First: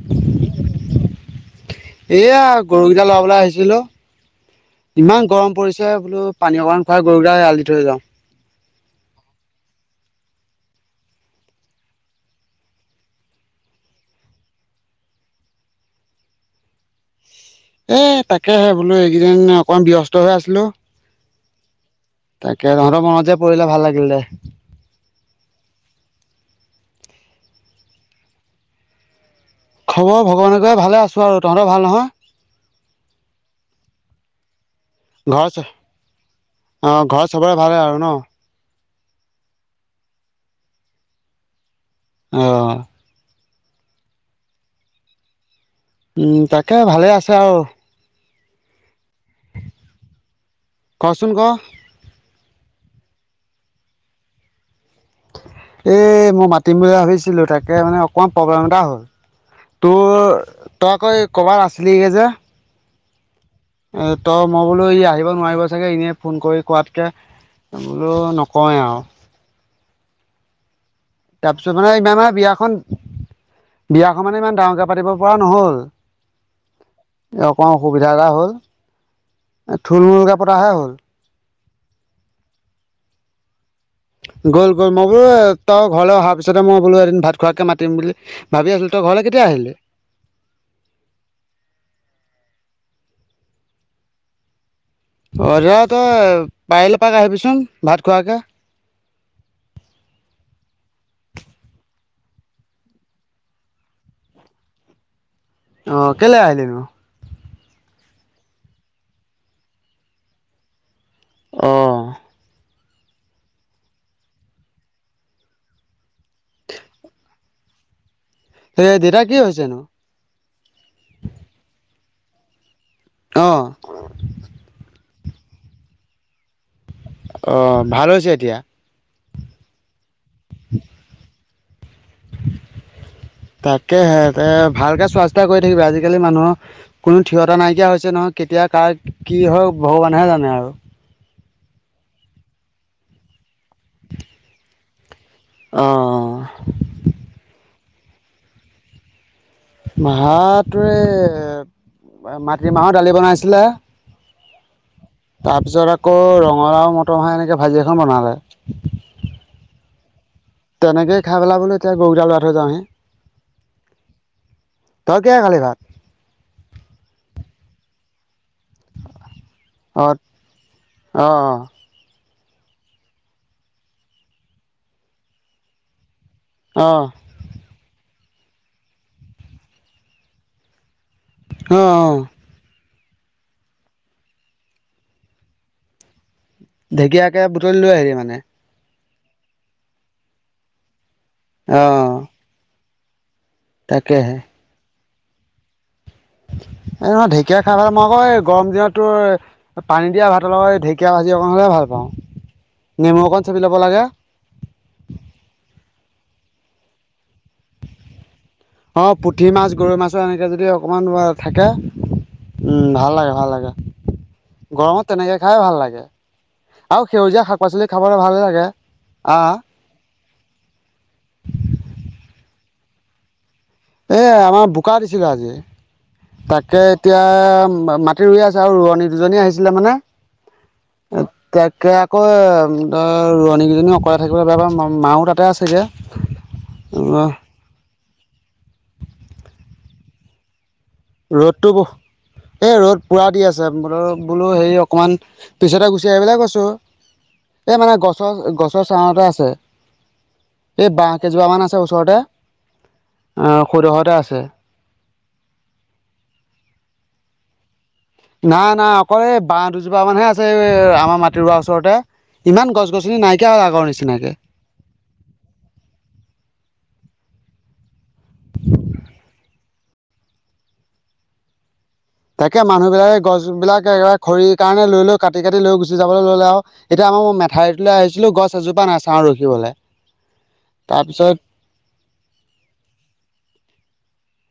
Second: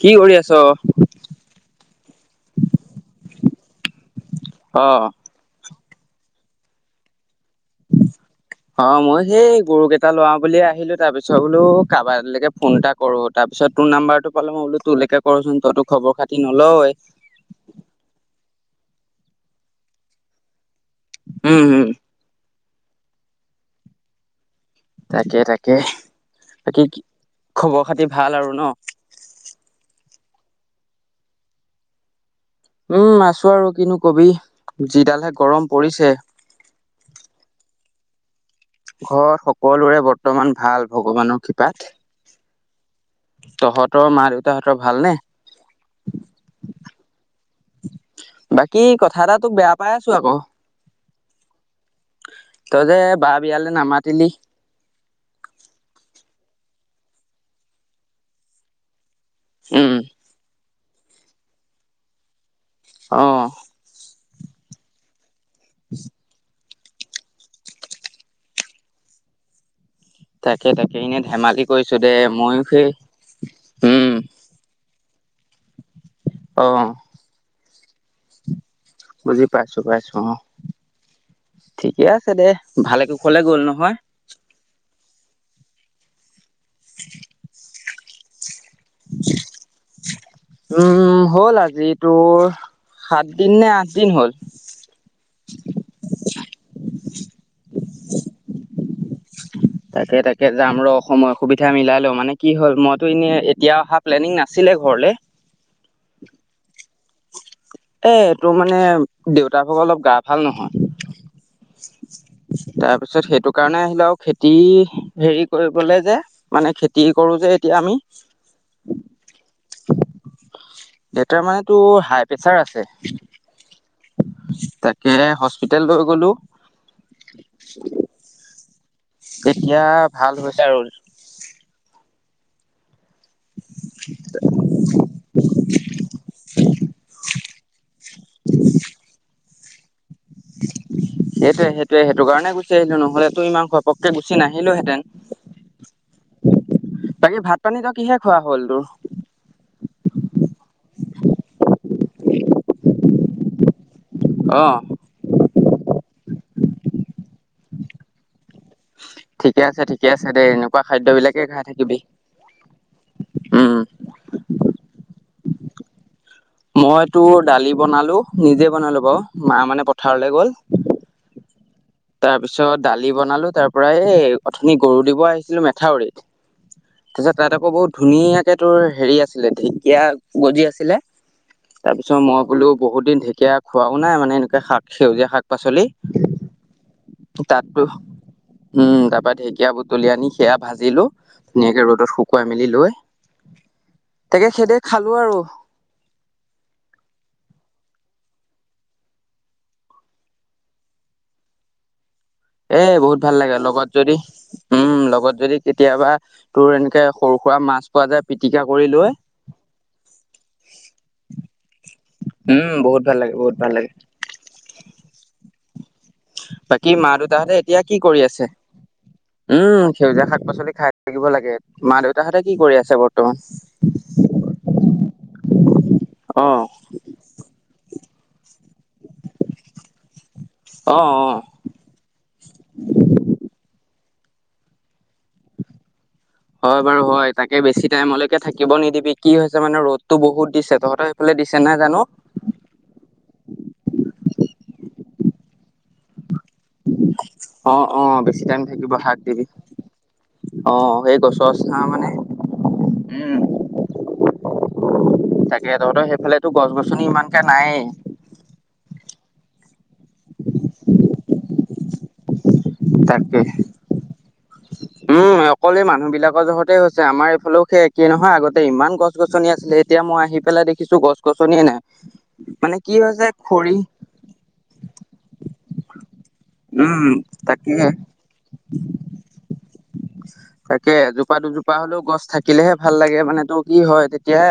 কি কৰি আছ? এয়া গৰুকেইটা লৰাবলৈ আহিছিলো অ ইমান গৰম পৰিছে। বলো পানী অকান খাই গৰু গুইল দি থৈ যাওঁ। অ' মই সেই গৰু কেইটা লৰা বুলিয় আহিলো তাৰ পিছত বোলো কাৰোবালৈকে ফোন এটা কৰো তাৰপিছত তোৰ নাম্বাৰটো পালে মই বোলো তোলৈকে কৰচোন তইতো খবৰ খাতি নলয়। এ তাকেহে বোলো এইকেইদিন অকমান ব্যস্ত হৈ আছিলো। উম, হুম, তাকে তহঁতৰ মনত যে পৰিলে ভাল লাগিলে দে। তাকে, তাকে বাকী খবৰ খাতি ভাল আৰু ন? খবৰ ভগৱানেকে ভালে আছোঁ আৰু তহঁতৰ ভাল নহয়। উম, আছো আৰু কিনো কবি যিডালহে ঘৰত গৰম পৰিছে। অ' ঘৰত চবৰে ভালে আৰু ন? ঘৰত সকলোৰে বৰ্তমান ভাল ভগৱানৰ কৃপাত। অ', তহঁতৰ মা দেউতাহঁতৰ ভাল নে? উম, তাকে ভালে আছে আৰু। বাকী কথা এটা তোক বেয়া পাই আছো আকৌ। ক চোন ক? তই যে বা বিয়ালৈ নামাতিলি? এই মই মাতিম বুলি ভাবিছিলো তাকে মানে অকমান প্ৰব্লেম এটা হ'ল। উম তোৰ তই আকৌ ক'বাত আছিলি গে যে। অ', এ ত মই বোলো ই আহিব নোৱাৰিব চাগে এনেই ফোন কৰি কোৱাত কে বোলো নকওঁৱেই আৰু। তাকে, তাকে এনেই থাকে। তাৰপিছত মানে ইমানে বিয়াখন, উম বিয়াখন মানে ইমান ডাঙৰকে পাতিব পৰা নহল। অ', এই অকণমান অসুবিধা এটা হ'ল বুজি পাইছো পাইছো অ থুলমূলকৈ পতাহে হ'ল। ঠিকে আছে দে ভালে কুশলে গ'ল নহয়? গ'ল, গ'ল মই বোলো তই ঘৰলৈ অহাৰ পিছতে মই বোলো এদিন ভাত খোৱাকে মাতিম বুলি ভাবি আছো। তই ঘৰলৈ কেতিয়া আহিলি? উম, হ'ল আজি তোৰ সাত দিন নে, আঠ দিন হ'ল। অ' তেতিয়া হ'লে পাৰিলে এপাক আহিবিচোন ভাত খোৱাকৈ। তাকে, তাকে যাম ৰ' সময় সুবিধা মিলাই লওঁ, মানে কি হ'ল মইতো এনে এতিয়া অহা প্লেনিং নাছিলে ঘৰলৈ। অ'কেলে আহিলেনো? এ তোৰ মানে দেউতা ভাগৰ অলপ গা ভাল নহয়। অ', তাৰ পিছত সেইটো কাৰণে, আহিলো আৰু খেতি হেৰি কৰিবলৈ যে। মানে খেতি কৰো যে এতিয়া আমি। সেই দেউতাৰ কি হৈছেনো? দেউতাৰ মানে টোৰ হাই প্ৰেচাৰ আছে। অ তাকে হস্পিতেল লৈ গলোঁ। অঁ ভাল হৈছে এতিয়া? এতিয়া ভাল হৈছে আৰু। তাকেহে দে ভালকে চোৱা-চিতা কৰি থাকিবি আজিকালি মানুহৰ কোনো থিয়তা নাইকিয়া হৈছে নহয়, কেতিয়া কাৰ কি হয় ভগৱানেহে জানে আৰু। সেইটোৱে সেইটোৱে সেইটো কাৰণে গুচি আহিলো, নহলেতো ইমান ঘপকে গুচি নাহিলো হেঁতেন। বাকী ভাত পানী তই কিহে খোৱা হ'ল তোৰ? ভাত তোৰ এ মাটি মাহৰ দালি বনাইছিলে। অঁ। তাৰপিছত আকৌ ৰঙালাও মটৰ মাহ এনেকে ভাজি এখন বনালে। ঠিকে আছে ঠিক আছে দে এনো তেনেকেই খায় পেলাই বোলো এতিয়া গৰু কেইটা লৰাই থৈ যাওঁহি। উম তই কিহে খালি ভাত? মই তোৰ দালি বনালো, নিজে বনালো বাৰু, মা মানে অ পথাৰলে গ'ল। অ' অঁ। তাৰপিছত দালি বনালো, তাৰপৰা এই অথনি গৰু দিব আহিছিলো মেথাউৰিত। অঁ'। তাৰপিছত তাত আকৌ বহুত ধুনীয়াকে তোৰ হেৰি আছিলে, ঢেঁকীয়া গজি আছিলে। অ অ তাৰপিছত মই বোলো বহুত দিন ঢেকীয়া খোৱাও নাই, মানে এনেকুৱা শাক সেউজীয়া শাক-পাচলি। ঢেকীয়াকে বুটলি লৈ আহিলি মানে? উম, তাৰপৰা ঢেকীয়া বুটলি আনি সেয়া ভাজিলো অ ধুনীয়াকে ৰ'দত শু কুৱাই মেলি লৈ, তাকেহে। তাকে হে দিয়ে খালো আৰু। এই নহয় ঢেকীয়া খায় পেলাই মই আকৌ এই গৰম দিনত তোৰ পানী দিয়া ভাতৰ লগত ঢেকীয়া ভাজি অকণ হ'লে ভাল পাওঁ। এই বহুত নেমু ভাল অকণ লাগে, চেপি ল'ব লগত যদি উম, লগত যদি কেতিয়াবা তোৰ এনেকে সৰু-সুৰা মাছ পোৱা যায় পিটিকা কৰি লৈ অঁ, পুঠি মাছ গৰৈ মাছৰ এনেকে যদি অকমান থাকে। উম, ভাল লাগে ভাল লাগে, গৰমত তেনেকে খায় ভাল লাগে। বাকী আৰু মা দেইউতা সেউজীয়া হঁতে শাক এতিয়া পাচলি কি খাবলৈ কৰি ভালে আছে? লাগে আহ উম। সেউজীয়া শাক-পাচলি খায় থাকিব লাগে, মা দেউতাহঁতে কি কৰি আছে বৰ্তমান? এ আমাৰ বোকা দিছিলে আজি। অ তাকে এতিয়া মাটি ৰুই আছে, আৰু ৰোৱনী দুজনী আহিছিলে মানে। অ অ তাকে আকৌ ধৰ ৰোৱনী কেইজনীও অকলে থাকিবলে বেয়া পাই মাও তাতে আছেগে। হয়, বাৰু হয়, তাকে বেছি টাইমলেকে থাকিব নিদিবি, কি হৈছে মানে ৰ'দটো বহুত দিছে, তহঁতৰ সেইফালে দিছে ৰ'দতো নাই ব জানো এই ৰ'দ পোৰা দি আছে, বুলো বুলো হেৰি অকমান পিছতে গুচি আহিবলে কৈছোঁ। অ এ মানে অ বেছি গছৰ- টাইম গছৰ থাকিব শাক চাঁহতে দিবি আছে। অ এ সেই বাঁহ কেইজোপ গছৰ মান আছে ছাঁ মানে ওচৰতে, উম আহ সেইদখতে আছে। তাকে তহঁতৰ সেইফালেতো গছ-গছনি ইমানকে নায়েই। নাই নাই অকল এই বাঁহ দুজোপা মানহে আছে, আমাৰ মাটি ৰুৱাৰ ওচৰতে। ইমান গছ-গছনি তাকে। নাইকিয়া হল আগৰ নিচিনাকে। উম অকল এই মানুহ বিলাকৰ জহতেই হৈছে, আমাৰ এইফালও সেই একেই নহয় আগতে ইমান গছ গছনি আছিলে, এতিয়া মই আহি পেলাই দেখি খিছোঁ গছ-গছনিয়ে নাই। তাকে মানে কি মানুহবিলাকে হৈছে খৰি গছবিলাক একেবাৰে খৰিৰ কাৰণে লৈ লৈ কাটি কাটি লৈ গুচি যাবলৈ ললে আৰু। উম এতিয়া মোৰ তাকে মেঠাইৰিটোলৈ আহিছিলোঁ, গছ এজোপা নাই চাহ ৰখিবলৈ। তাকে তাৰপিছত এজোপা, দুজোপা হলেওঁ গছ থাকিলেহে ভাল লাগে মানে ত' কি হয় তেতিয়া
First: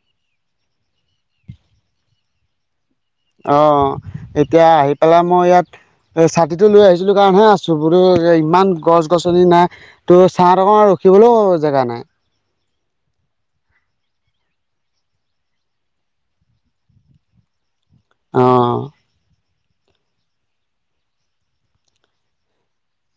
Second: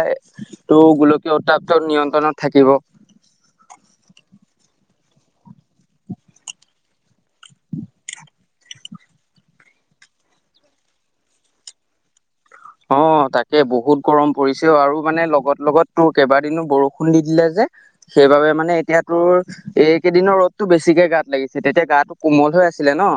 তো গোলকীয় উত্তাপতো নিয়ন্ত্ৰণত থাকিব। অ', এতিয়া আহি পেলাই মই ইয়াত এ' ছাতিটো লৈ আহিছিলো কাৰনে হে আছোঁ, বুলো ইমান গছ-গছনি নাই। ত' চাত অকমান ৰখিবলৈও জেগা নাই। অ' তাকে বহুত গৰম পৰিছে অ' আৰু মানে লগত লগত তোৰ কেইবাদিনো বৰষুণ দি দিলে যে। সেইবাবে মানে অঁ এতিয়া তোৰ এইকেইদিনৰ ৰ'দটো বেছিকে গাত লাগিছে, তেতিয়া গাটো কোমল হৈ আছিলে ন'।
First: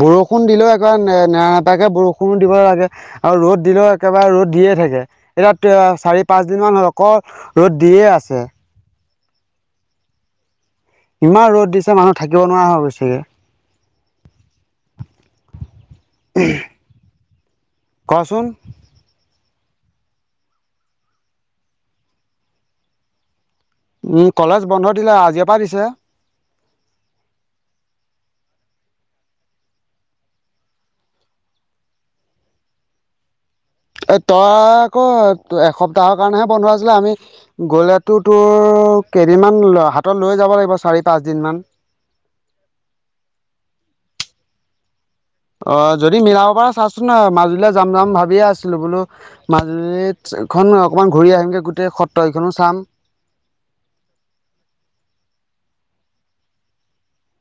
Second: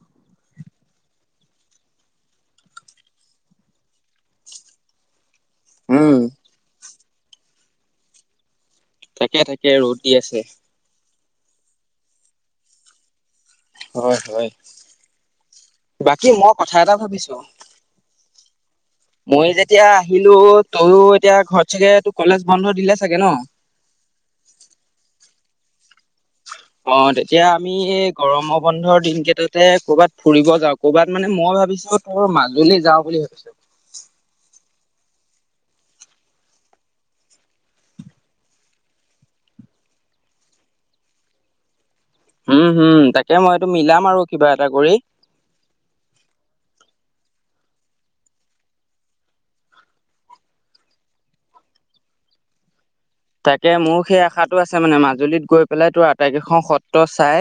বৰষুণ দিলেও একেবাৰে নে- নেৰা নেপাকে বৰষুণো দিব লাগে। আৰু ৰ'দ দিলেও, একেবাৰে ৰ'দ দিয়ে থাকে। এয়াত এ' উম চাৰি পাঁচদিনমান হ'ল, অকল ৰ'দ দিয়ে আছে। থাকে থাকে ৰ'দ দি আছে। ইমান ৰ'দ দিছে, মানুহ থাকিব নোৱাৰা হয় গৈছে। হয়', হয়', বাকী মই কথা এটা ভাবিছো কচোন মই যেতিয়া আহিলো, তয়ও এতিয়া ঘৰত চাগে তোৰ' কলেজ বন্ধ দিলে চাগে ন'? উম', কলেজ বন্ধ দিলে আজিৰ পৰা দিছে। অ', তেতিয়া আমি এই গৰম বন্ধৰ দিন কেইটাতে কৰবাত ফুৰিব যাওঁ। কৰবাত মানে মই ভাবিছো, তোৰ মাজুলী যাওঁ বুলি ভাবিছো। এই তই আকৌ এসপ্তাহৰ কাৰণেহে বন্ধ আছিলে আমি গ'লেতো তোৰ, কেইদিনমান হাতত লৈ যাব লাগিব চাৰি, পাঁচ দিন মান। উম', হুম তাকে মই এইটো মিলাম আৰু কিবা এটা কৰি। অ', যদি মিলাব পৰা চাচোন ন' মাজুলী যাম যাম ভাবিয়ে আছিলো বুলো মাজুলীত এখনই অকমান ঘূৰি আহিমগে, গোটেই সত্ৰ কেইখনো চাম। তাকে মোৰ সেই আশাটো আছে মানে মাজুলীত গৈ পেলাই তোৰ আটাইকেইখন সত্ৰ চাই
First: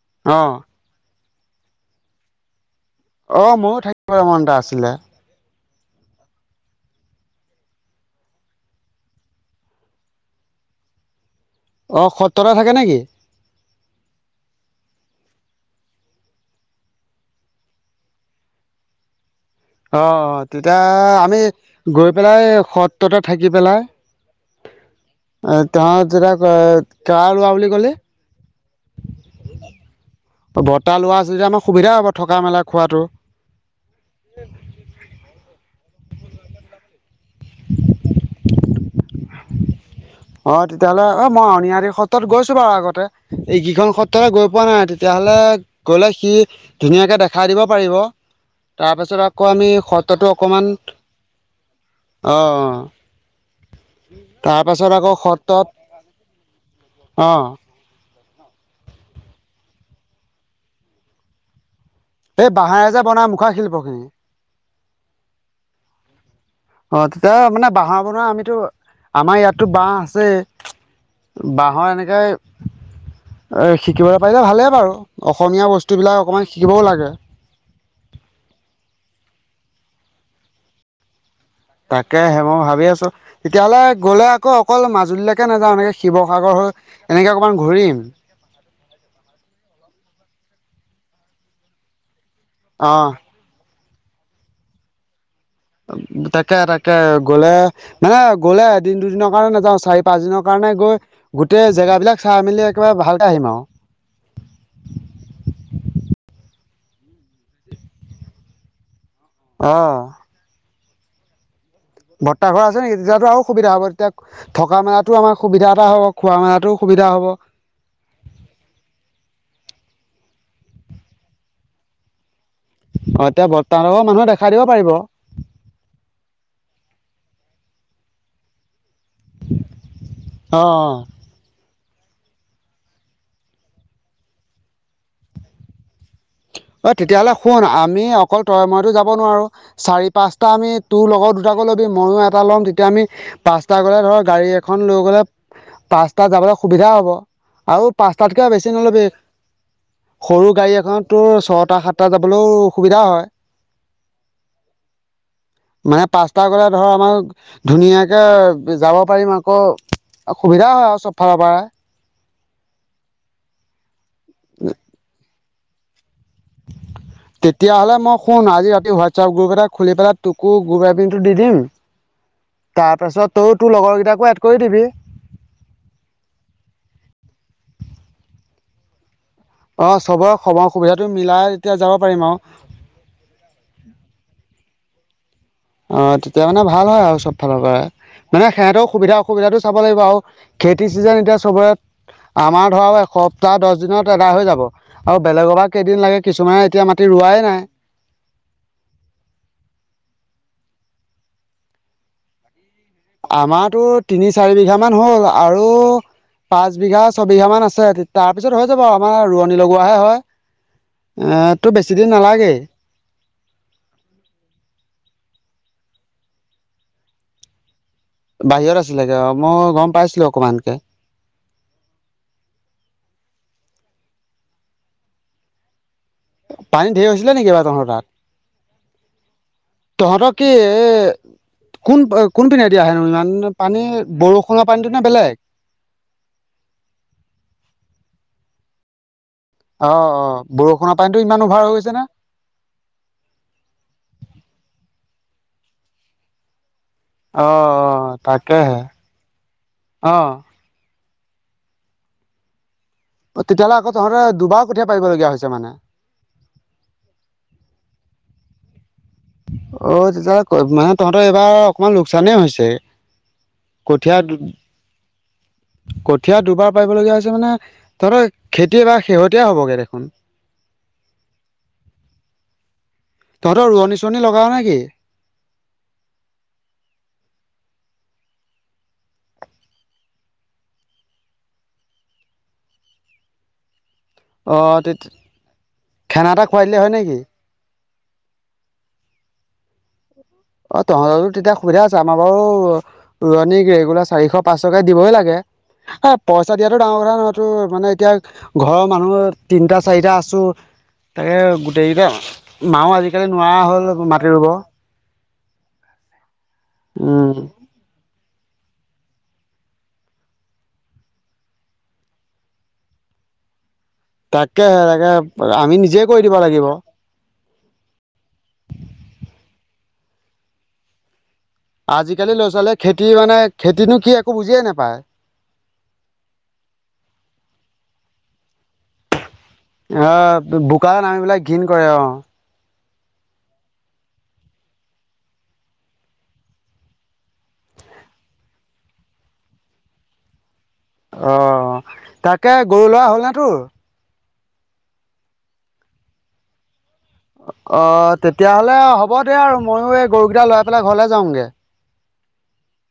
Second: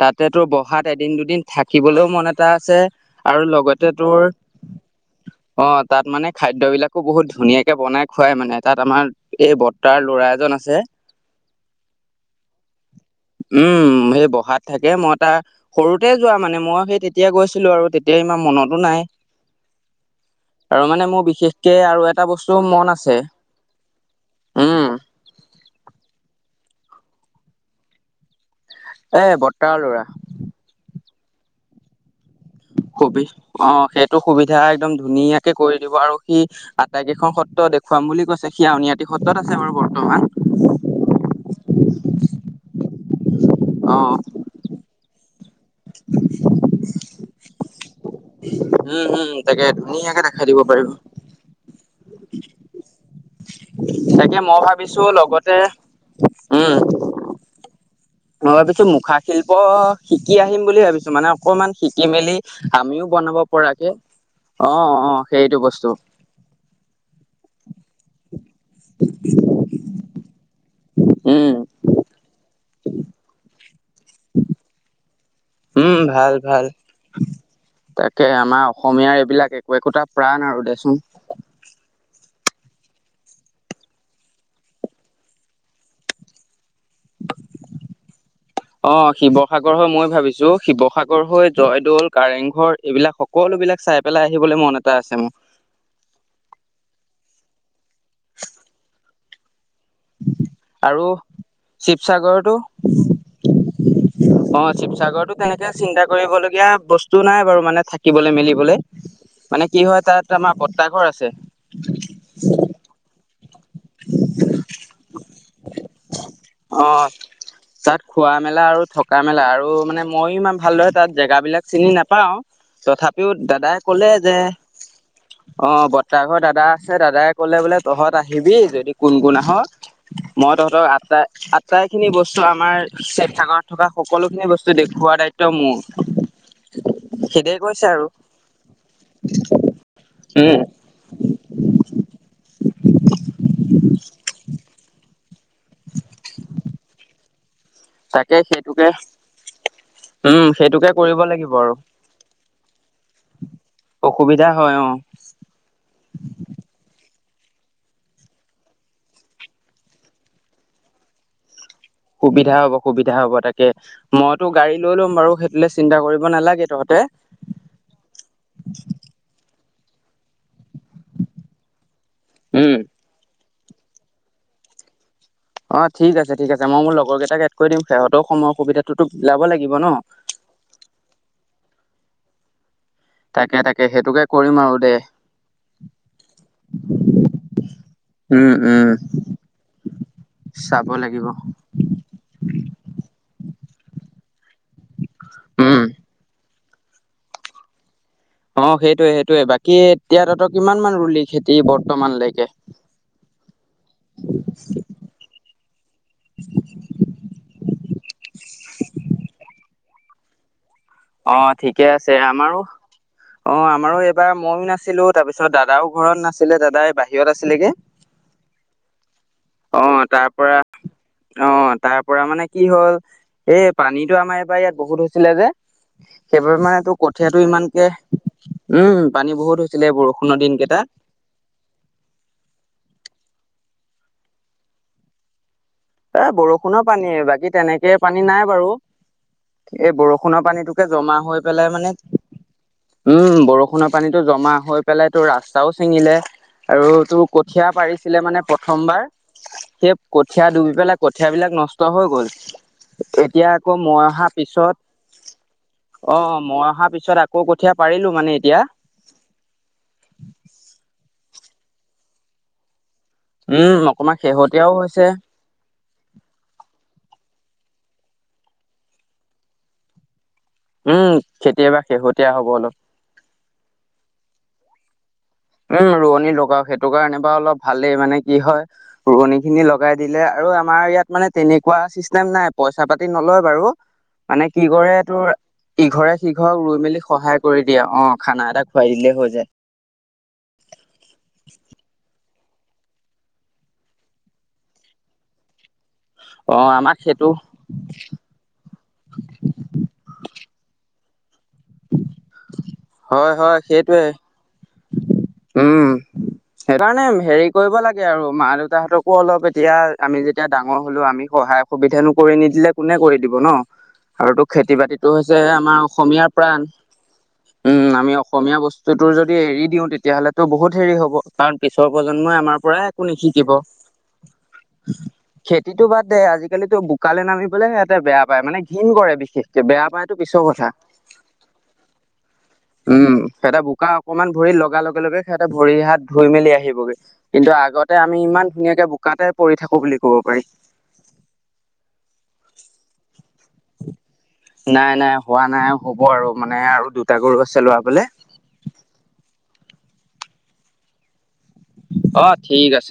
তাতে অ তোৰ বহাত এদিন দুদিন থাকিবলৈও মন এটা আছে। আৰু অ ময়ো লগতে তোৰ থাকিবলৈ মন এটা আছিলে অ', তাত মানে খাদ্যবিলাকো বহুত ধুনীয়াকে বনাই খুৱাই মানে তাত আমাৰ এই ব তাৰ ল'ৰা এজন আছে অ', সত্ৰতে থাকে নেকি? উম', সেই বসাত থাকে মই তা সৰুতে যোৱা মানে মই সেই তেতিয়া গৈছিলো আৰু তেতিয়া ইমান মনতো নাই। অ', তেতিয়া আৰু মানে মোৰ আমি বিশেষকে আৰু গৈ এটা পেলাই বস্তু মন আছে সত্ৰতে থাকি পেলাই উম আ তহত যেতিয়া কাৰ কাৰ লৰা বুলি কলি? এ' বৰ্তাৰ লৰা। অ বৰ্তা ল'ৰা আছে যদি আমাৰ সুবিধা হ'ব। থকা মেলা খোৱাটো সুবি অ' সেইটো সুবিধা একদম ধুনীয়াকে কৰি দিব আৰু সি আটাইকেইখন সত্ৰ দেখুৱাম বুলি কৈছে। সি আউনীআটি সত্ৰত আছে বাৰু বৰ্তমান। অ তেতিয়া হ'লে অ মই আউনীআটি সত্ৰত গৈছো বাৰু আগতে, ই কেইখন অ সত্ৰহে গৈ পোৱা নাই তেতিয়াহ'লে গ'লে সি ধুনীয়াকে দেখাই দিব পাৰিব। তাৰ উম পাছত উম আকৌ তাকে আমি ধুনীয়াকে সত্ৰতো দেখাই দিব অকমান, পাৰিব অ তাকে মই তাৰপাছত ভাবিছো আকৌ লগতে সত্ৰত, উম অ মই ভাবিছো মুখা শিল্প শিকি আহিম বুলি ভাবিছো মানে অকমান শিকি মেলি এই বাঁহেৰে যে আমিও বনাই বনাব মুখা পৰাকে শিল্পখিনি অ' অ'সেইটো বস্তু। অ' তেতিয়া মানে বাঁহৰ বনোৱা আমিতো আমাৰ ইয়াততো বাঁহ আছেই। উম বাঁহৰ এনেকেই এই শিকিব পাৰিলে ভালেই বাৰু অসমীয়া উম বস্তুবিলাক ভাল অকণমান ভাল শিকিবও লাগে। তাকে আমাৰ অসমীয়াৰ এইবিলাক একো-একোটা প্ৰাণ আৰু দেচোন। তাকেহে মই ভাবি আছো। তেতিয়াহলে গ'লে অক-অকল মাজুলীলৈকে নাযাওঁ এনেকে শিৱসাগৰ হৈ এনেকে অকণমান ঘূৰিম। অ' শিৱসাগৰ হৈ মই ভাবিছো শিৱসাগৰ হৈ জয়দৌল কাৰেংঘৰ অ এইবিলাক সকলো বিলাক চাই পেলাই আহিবলৈ মন এটা আছে মোৰ। তাকে, তাকে গ'লে মানে গ'লে এদিন, দুদিনৰ কাৰণে নাযাওঁ চাৰি পাচদিনৰ কাৰণে গৈ আৰু গোটেই জেগাবিলাক চাই শিৱসাগৰতো মেলি একেবাৰে ভালকে আহিম আৰু। অ' চিৱচাগৰতো তেনেকে চিন্তা কৰিবলগীয়া বস্তু নাই বাৰু মানে থাকিবলে মেলিবলে মানে অ কি হয় তাত আমাৰ বৰ্তাৰ ঘৰ আছে। বৰ্তা ঘৰ আছে নেকি তেতিয়াতো আৰু সুবিধা হ'ব, তেতিয়া থকা মেলাতো আমাৰ সুবিধা এটা হ'ব। খোৱা মেলাতো সুবিধা অ', হ'ব তাত খোৱা-মেলা আৰু থকা-মেলা আৰু মানে ময়ো ইমান ভালদৰে তাত জেগাাবলাক চিনি নেপাও অ তথাপিও এতিয়া দাদাই বৰ্তাহতৰ ঘৰৰ ক'লে মানুহে যে দেখাই দিব পাৰিব অ' বৰ্তা ঘৰৰ দাদা আছে দাদাই ক'লে বোলে তহঁত আহিবি যদি কোন, কোন আহ মই অ তহঁতৰ অ আটাই আটাইখিনি বস্তু আমাৰ চিৱচাগৰত থকা সকলোখিনি বস্তু দেখুওৱা দায়িত্ব মোৰ। অ'তেতিয়াহ'লে সেইদৰে শুন, কৈছে আমি আৰু অকল তয়ে-ময়ে টো যাব নোৱাৰো চাৰি, পাঁচটা উম আমি তোৰ লগৰ দুটাকো লবি, ময়ো এটা ল'ম তেতিয়া আমি পাঁচটা গ'লে ধৰ গাড়ী এখন লৈ গ'লে পাঁচ টা যাবলৈ সুবিধা হ'ব আৰু তাকে পাঁচটাতকে বেছি সেইটোকে নল'বি। সৰু উম, গাড়ী সেইটোকে এখনত কৰিব তোৰ লাগিব ছটা আৰু। সাতটা যাবলৈও অসুবিধা হয়। অসুবিধা হয় অ। মানে পাঁচটা গ'লে ধৰ আ [unintelligible] ধুনীয়াকে যাব পাৰিম আকৌ অ' সুবিধা হয় আৰু চব ফালৰ পৰায়ে। সুবিধা হ'ব, সুবিধা হ'ব তাকে মইতো গাড়ী লৈ ল'ম বাৰু সেই টোলে চিন্তা কৰিব নালাগে তহঁতে। তেতিয়া হ'লে মই শুন আজি ৰাতি হোৱাটছআপ গ্ৰুপ এটা খুলি পেলাই তোকো গ্ৰুপ এডমিন টো দি দিম উম তাৰ পাছত তয়ো তোৰ লগৰ কেইটাকো এড কৰি দিবি। অ'ঠিক আছে, ঠিক আছে ময়ো মোৰ লগৰকেইটাক এড কৰি দিম। সিহঁতেও সময়ৰ সুবিধাটোতো মিলাব লাগি অ'চবৰে সময় সুবিধাটো মিলাই তেতিয়া যাব পাৰিম আৰু। তাকে, তাকে সেইটোকে কৰিম আৰু দে। অ'তেতিয়া মানে ভাল হয় আৰু চব ফালৰ পৰা। মানে উম সেহেতেও উম সুবিধা অসুবিধাটো চাব লাগিব আৰু খেতি চাব চিজন লাগিব এতিয়া চবৰে আমাৰ ধৰা আৰু এসপ্তাহ দছ দিনত আদায় হৈ যাব আৰু বেলেগৰ বা উম কেইদিন লাগে। কিছুমানে এতিয়া মাটি ৰোৱাই নাই। অ'সেইটোৱে, সেইটোৱে বাকী এতিয়া তহতৰ কিমান মান ৰুলি খেতি বৰ্তমানলৈকে? আমাৰ টোৰ তিনি, চাৰি বিঘা মান হ'ল আৰু পাঁচ বিঘা-ছবিঘা মান আছে তে তাৰ পিছত হৈ যাব আৰু আমাৰ ৰোৱনী লগোৱাহে হয়। অ এ, তোৰ ঠিকে বেছি আছে দিন নালাগেই। আমাৰো অ' আমাৰো এইবাৰ ময়ো নাছিলোঁ তাৰপিছত দাদাও ঘৰত নাছিলে দাদাই বাহিৰত আছিলেগে। বাহিৰত আছিলেগে অ'‌ মই অ গম তাৰ পাইছিলোঁ পৰা অকমানকে। অ', তাৰ পৰা মানে কি হ'ল এ পানীটো আমাৰ এবাৰ ইয়াত বহুত হৈছিলে যে, সেইবাবে মানে পানী তোৰ ঢেৰ হৈছিলে কঠীয়াটো নেকি এইবাৰ তহঁতৰ ইমানকে তাত উম, পানী বহুত হৈছিলে বৰষুণৰ দিন কেইটা। এ, কোন অ- কোন পিনেদি আহে নো ইমান পানী, বৰষুণৰ পানীটো নে বেলেগ? এ, বৰষুণৰ পানীয়ে, বাকী তেনেকে পানী নাই বাৰু। এ অ অ বৰষুণৰ পানীটোকে বৰষুণৰ জমা পানীটো ইমান হৈ অভাৰ পেলাই গৈছে মানে নে? উম, বৰষুণৰ পানীটো জমা হৈ পেলাই তোৰ ৰাস্তাও চিঙিলে আৰু তোৰ অ কঠীয়া অ পাৰিছিলে মানে তাকেহে প্ৰথমবাৰ, সেই অ কঠীয়া ডুবি পেলাই কঠীয়াবিলাক নষ্ট হৈ গ'ল। এতিয়া আকৌ তেতিয়াহ'লে মই তহঁতে অহা দুবাৰ পিছত কঠীয়া পাৰিবলগীয়া হৈছে মানে? অ', অ', মই অহা পিছত আকৌ কঠীয়া পাৰিলোঁ মানে এতিয়া। অ', তেতিয়া ক- মানে তহঁতৰ এইবাৰ অকমান লোকচানে হৈছে। উম, অকমান কঠীয়া শেহতীয়াও হৈছে। কঠীয়া দুবাৰ পাৰিবলগীয়া হৈছে মানে, তহঁতৰ খেতি এইবাৰ শেহতীয়া হ'বগে দেখোন। উম, খেতি এইবাৰ শেহতীয়া হ'ব অলপ। তহঁতৰ ৰোৱনী-চোৱনী লগাৱ না কি? উম, ৰোৱনী লগাও। সেইটো কাৰণে বা অলপ ভালেই, মানে কি হয় ৰোৱনীখিনি লগাই দিলে, আৰু আমাৰ ইয়াত মানে তেনেকুৱা চিষ্টেম নাই, পইচা-পাতি নলয় বাৰু। মানে অ কি কৰে তোৰ, ইঘৰে খানা এটা খুৱাই সিঘৰক দিলে ৰুই হয় মেলি নেকি? সহায় কৰি দিয়ে। অ', খানা এটা খুৱাই দিলে হৈ যায়। অ', তহঁতৰটো তেতিয়া সুবিধা আছে। আমাৰ বাৰু ৰোৱনীক ৰেগুলাৰ চাৰিশ-পাঁচশকে দিবই লাগে। এ অ পইচা দিয়াটো আমাক ডাঙৰ কথা সেইটো নহয়, তোৰ মানে এতিয়া ঘৰৰ মানুহ তিনিটা-চাৰিটা আছোঁ, তাকে গোটেইকেইটা, মাও আজিকালি হয় নোৱাৰা হয় সেইটোৱে হ'ল মাটি ৰুব। উম, সেইকাৰণে উম হেৰি কৰিব লা গে আৰু, মা-দেউতাহঁতকো অলপ এতিয়া আমি যেতিয়া ডাঙৰ হ'লো, আমি সহায় সুবিধানো কৰি নিদিলে কোনে কৰি দিব, ন'? আৰু তো তাকেহে খেতি-বাতিটো তাকে হৈছে আমি আমাৰ নিজে কৰি অসমীয়াৰ দিব প্ৰাণ লাগিব উম, আমি অসমীয়া বস্তুটোৰ যদি এৰি দিওঁ, তেতিয়াহ'লেতো বহুত হেৰি হ'ব। কাৰণ পিছৰ আজিকালি প্ৰজন্মই ল'ৰা আমাৰ ছোৱালীয়ে পৰাই একো খেতি মানে নিশিকিব। খেতিনো কি একো বুজিয়ে নাপায় খেতিটো বাদ দে, আজিকালিতো বোকালে নামিবলে সিহঁতে বেয়া পায়, মানে ঘিণ কৰে বিশেষ অ', বোকা নামিবলে ঘিণ কৰে অ'। উম, সিহঁতে বোকা অকমান ভৰিত লগা লগে লগে সিহঁতে ভৰি-হাত ধুই মেলি আহিবগে। কিন্তু আগতে আমি ইমান ধুনীয়াকে বোকাতে পৰি থাকোঁ বুলি ক'ব পাৰি। অ', তাকে গৰু ল'ৰা হ'ল নে তোৰ? নাই, নাই, হোৱা নাই, হ'ব আৰু মানে আৰু দুটা গৰু আছে অ লৰাবলে। তেতিয়াহ'লে হ'ব দে আৰু, ময়ো এই গৰুকেইটা লৰাই পেলাই ঘৰলে যাওঁগে। অ', ঠিক আছে।